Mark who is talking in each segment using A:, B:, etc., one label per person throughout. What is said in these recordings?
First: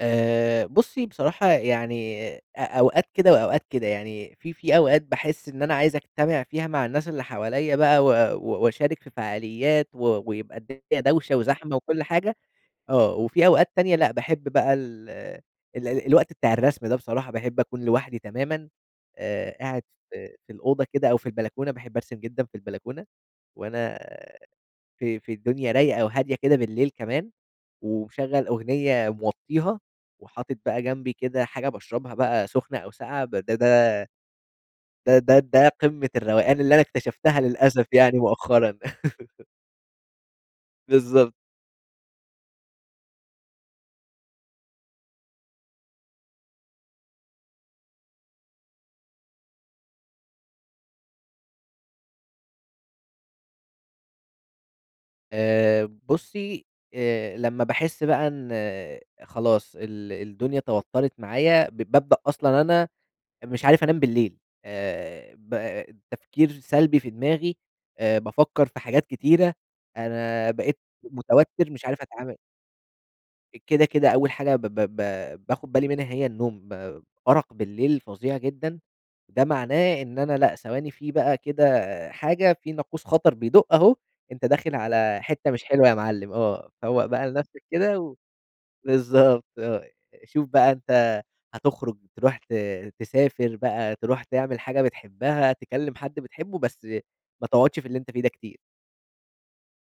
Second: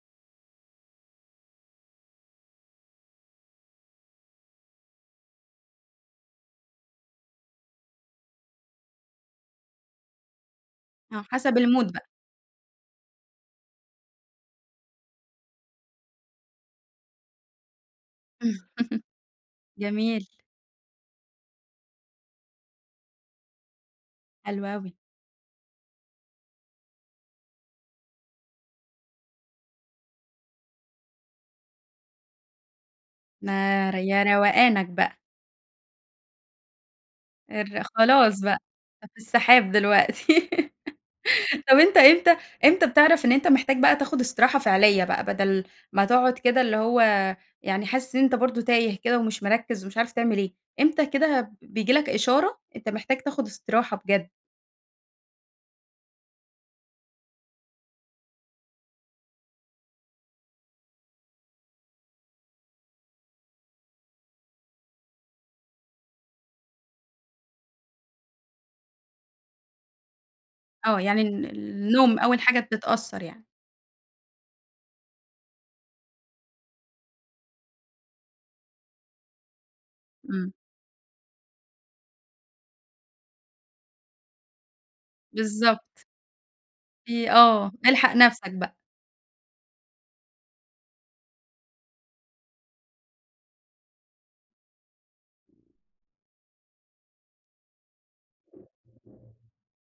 A: آآ بصّي، بصراحة يعني أ أوقات كده وأوقات كده، يعني في في أوقات باحس إن أنا عايز أجتمِع فيها مع الناس اللي حواليّا بقى و و وأشارك في فعاليّات و ويبقى الدنيا
B: آه،
A: دَوشة
B: حسب
A: وزحمة
B: المود
A: وكل
B: بقى.
A: حاجة، آه، وفي أوقات تانية لأ، باحب بقى ال ال الوقت بتاع الرسم ده بصراحة، باحب أكون لوحدي تمامًا، آآ، قاعد
B: جميل.
A: في في الأوضة كده أو في البلكونة، باحب أرسم جدًا في البلكونة وأنا
B: حلو أوي.
A: في في الدنيا رايقة وهادية كده بالليل كمان، ومشغَّل أغنية موطّيها وحاطط بقى جنبي كده حاجة باشرَبها بقى سُخنة أو ساقعة بده ده
B: ما ر يا روقانك بقى.
A: ده ده ده قمّة الروقان اللي أنا اكتشفتها
B: الر
A: للأسف يعني
B: خلاص بقى،
A: مؤخرًا.
B: أنت في السحاب دلوقتي.
A: بالضبط.
B: طَب أنت إمتى إمتى بتعرَف إن أنت محتاج بقى تاخد استراحة فعليّة بقى، بدل ما تقعُد كده اللي هو يعني حاسس إن أنت برضه تايه كده ومش مركِّز ومش عارف تعمل إيه، إمتى كده، ب بييجي لك إشارة أنت محتاج تأخذ إستراحة بجد؟
A: آآ بُصّي، آآ، لمّا باحس بقى إن خلاص ال الدنيا توتّرِت معايا، ب بابدأ أصلًا أنا مش عارف أنام بالليل آآ، ب تفكير سلبي في دماغي، آآ بافكّر في حاجات كتيرة، أنا بقيت
B: آه، يعني ال
A: متوتَّر، مش عارف
B: النوم
A: أتعامل.
B: أول حاجة بتتأثّر يعني.
A: كده، كده أول حاجة ب ب ب باخد بالي منها هي النوم، أرق بالليل فظيع جدًا، ده معناه إن أنا
B: إمم.
A: لأ، ثواني في بقى كده حاجة، في ناقوس خطر بيدُق أهو، أنت داخل على حِتّة مش حلوة يا
B: بالضبط.
A: معلم، آه، فوّق بقى
B: في
A: لنفْسك
B: آه،
A: كده
B: إلحق
A: و
B: نفْسك بقى.
A: بالضبط آه، شوف بقى أنت هتخرُج ترُوح ت تسافر بقى، ترُوح تعمل حاجة بتحبها، تكلِّم حد بتحبه، بس ما تقعُدش في اللي أنت فيه ده كتير.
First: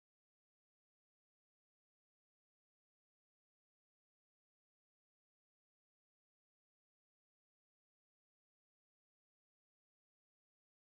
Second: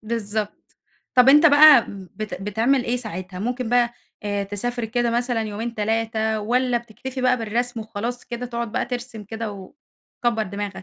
B: بالضبط. طَب أنت بقى م بت بتعمل إيه ساعتها، ممكن بقى آآ تسافر كده مثلًا يومين، 3، والّا بتكتفي بقى بالرسم وخلاص كده، تقعد بقى ترسِم كده وتكبّر دماغك؟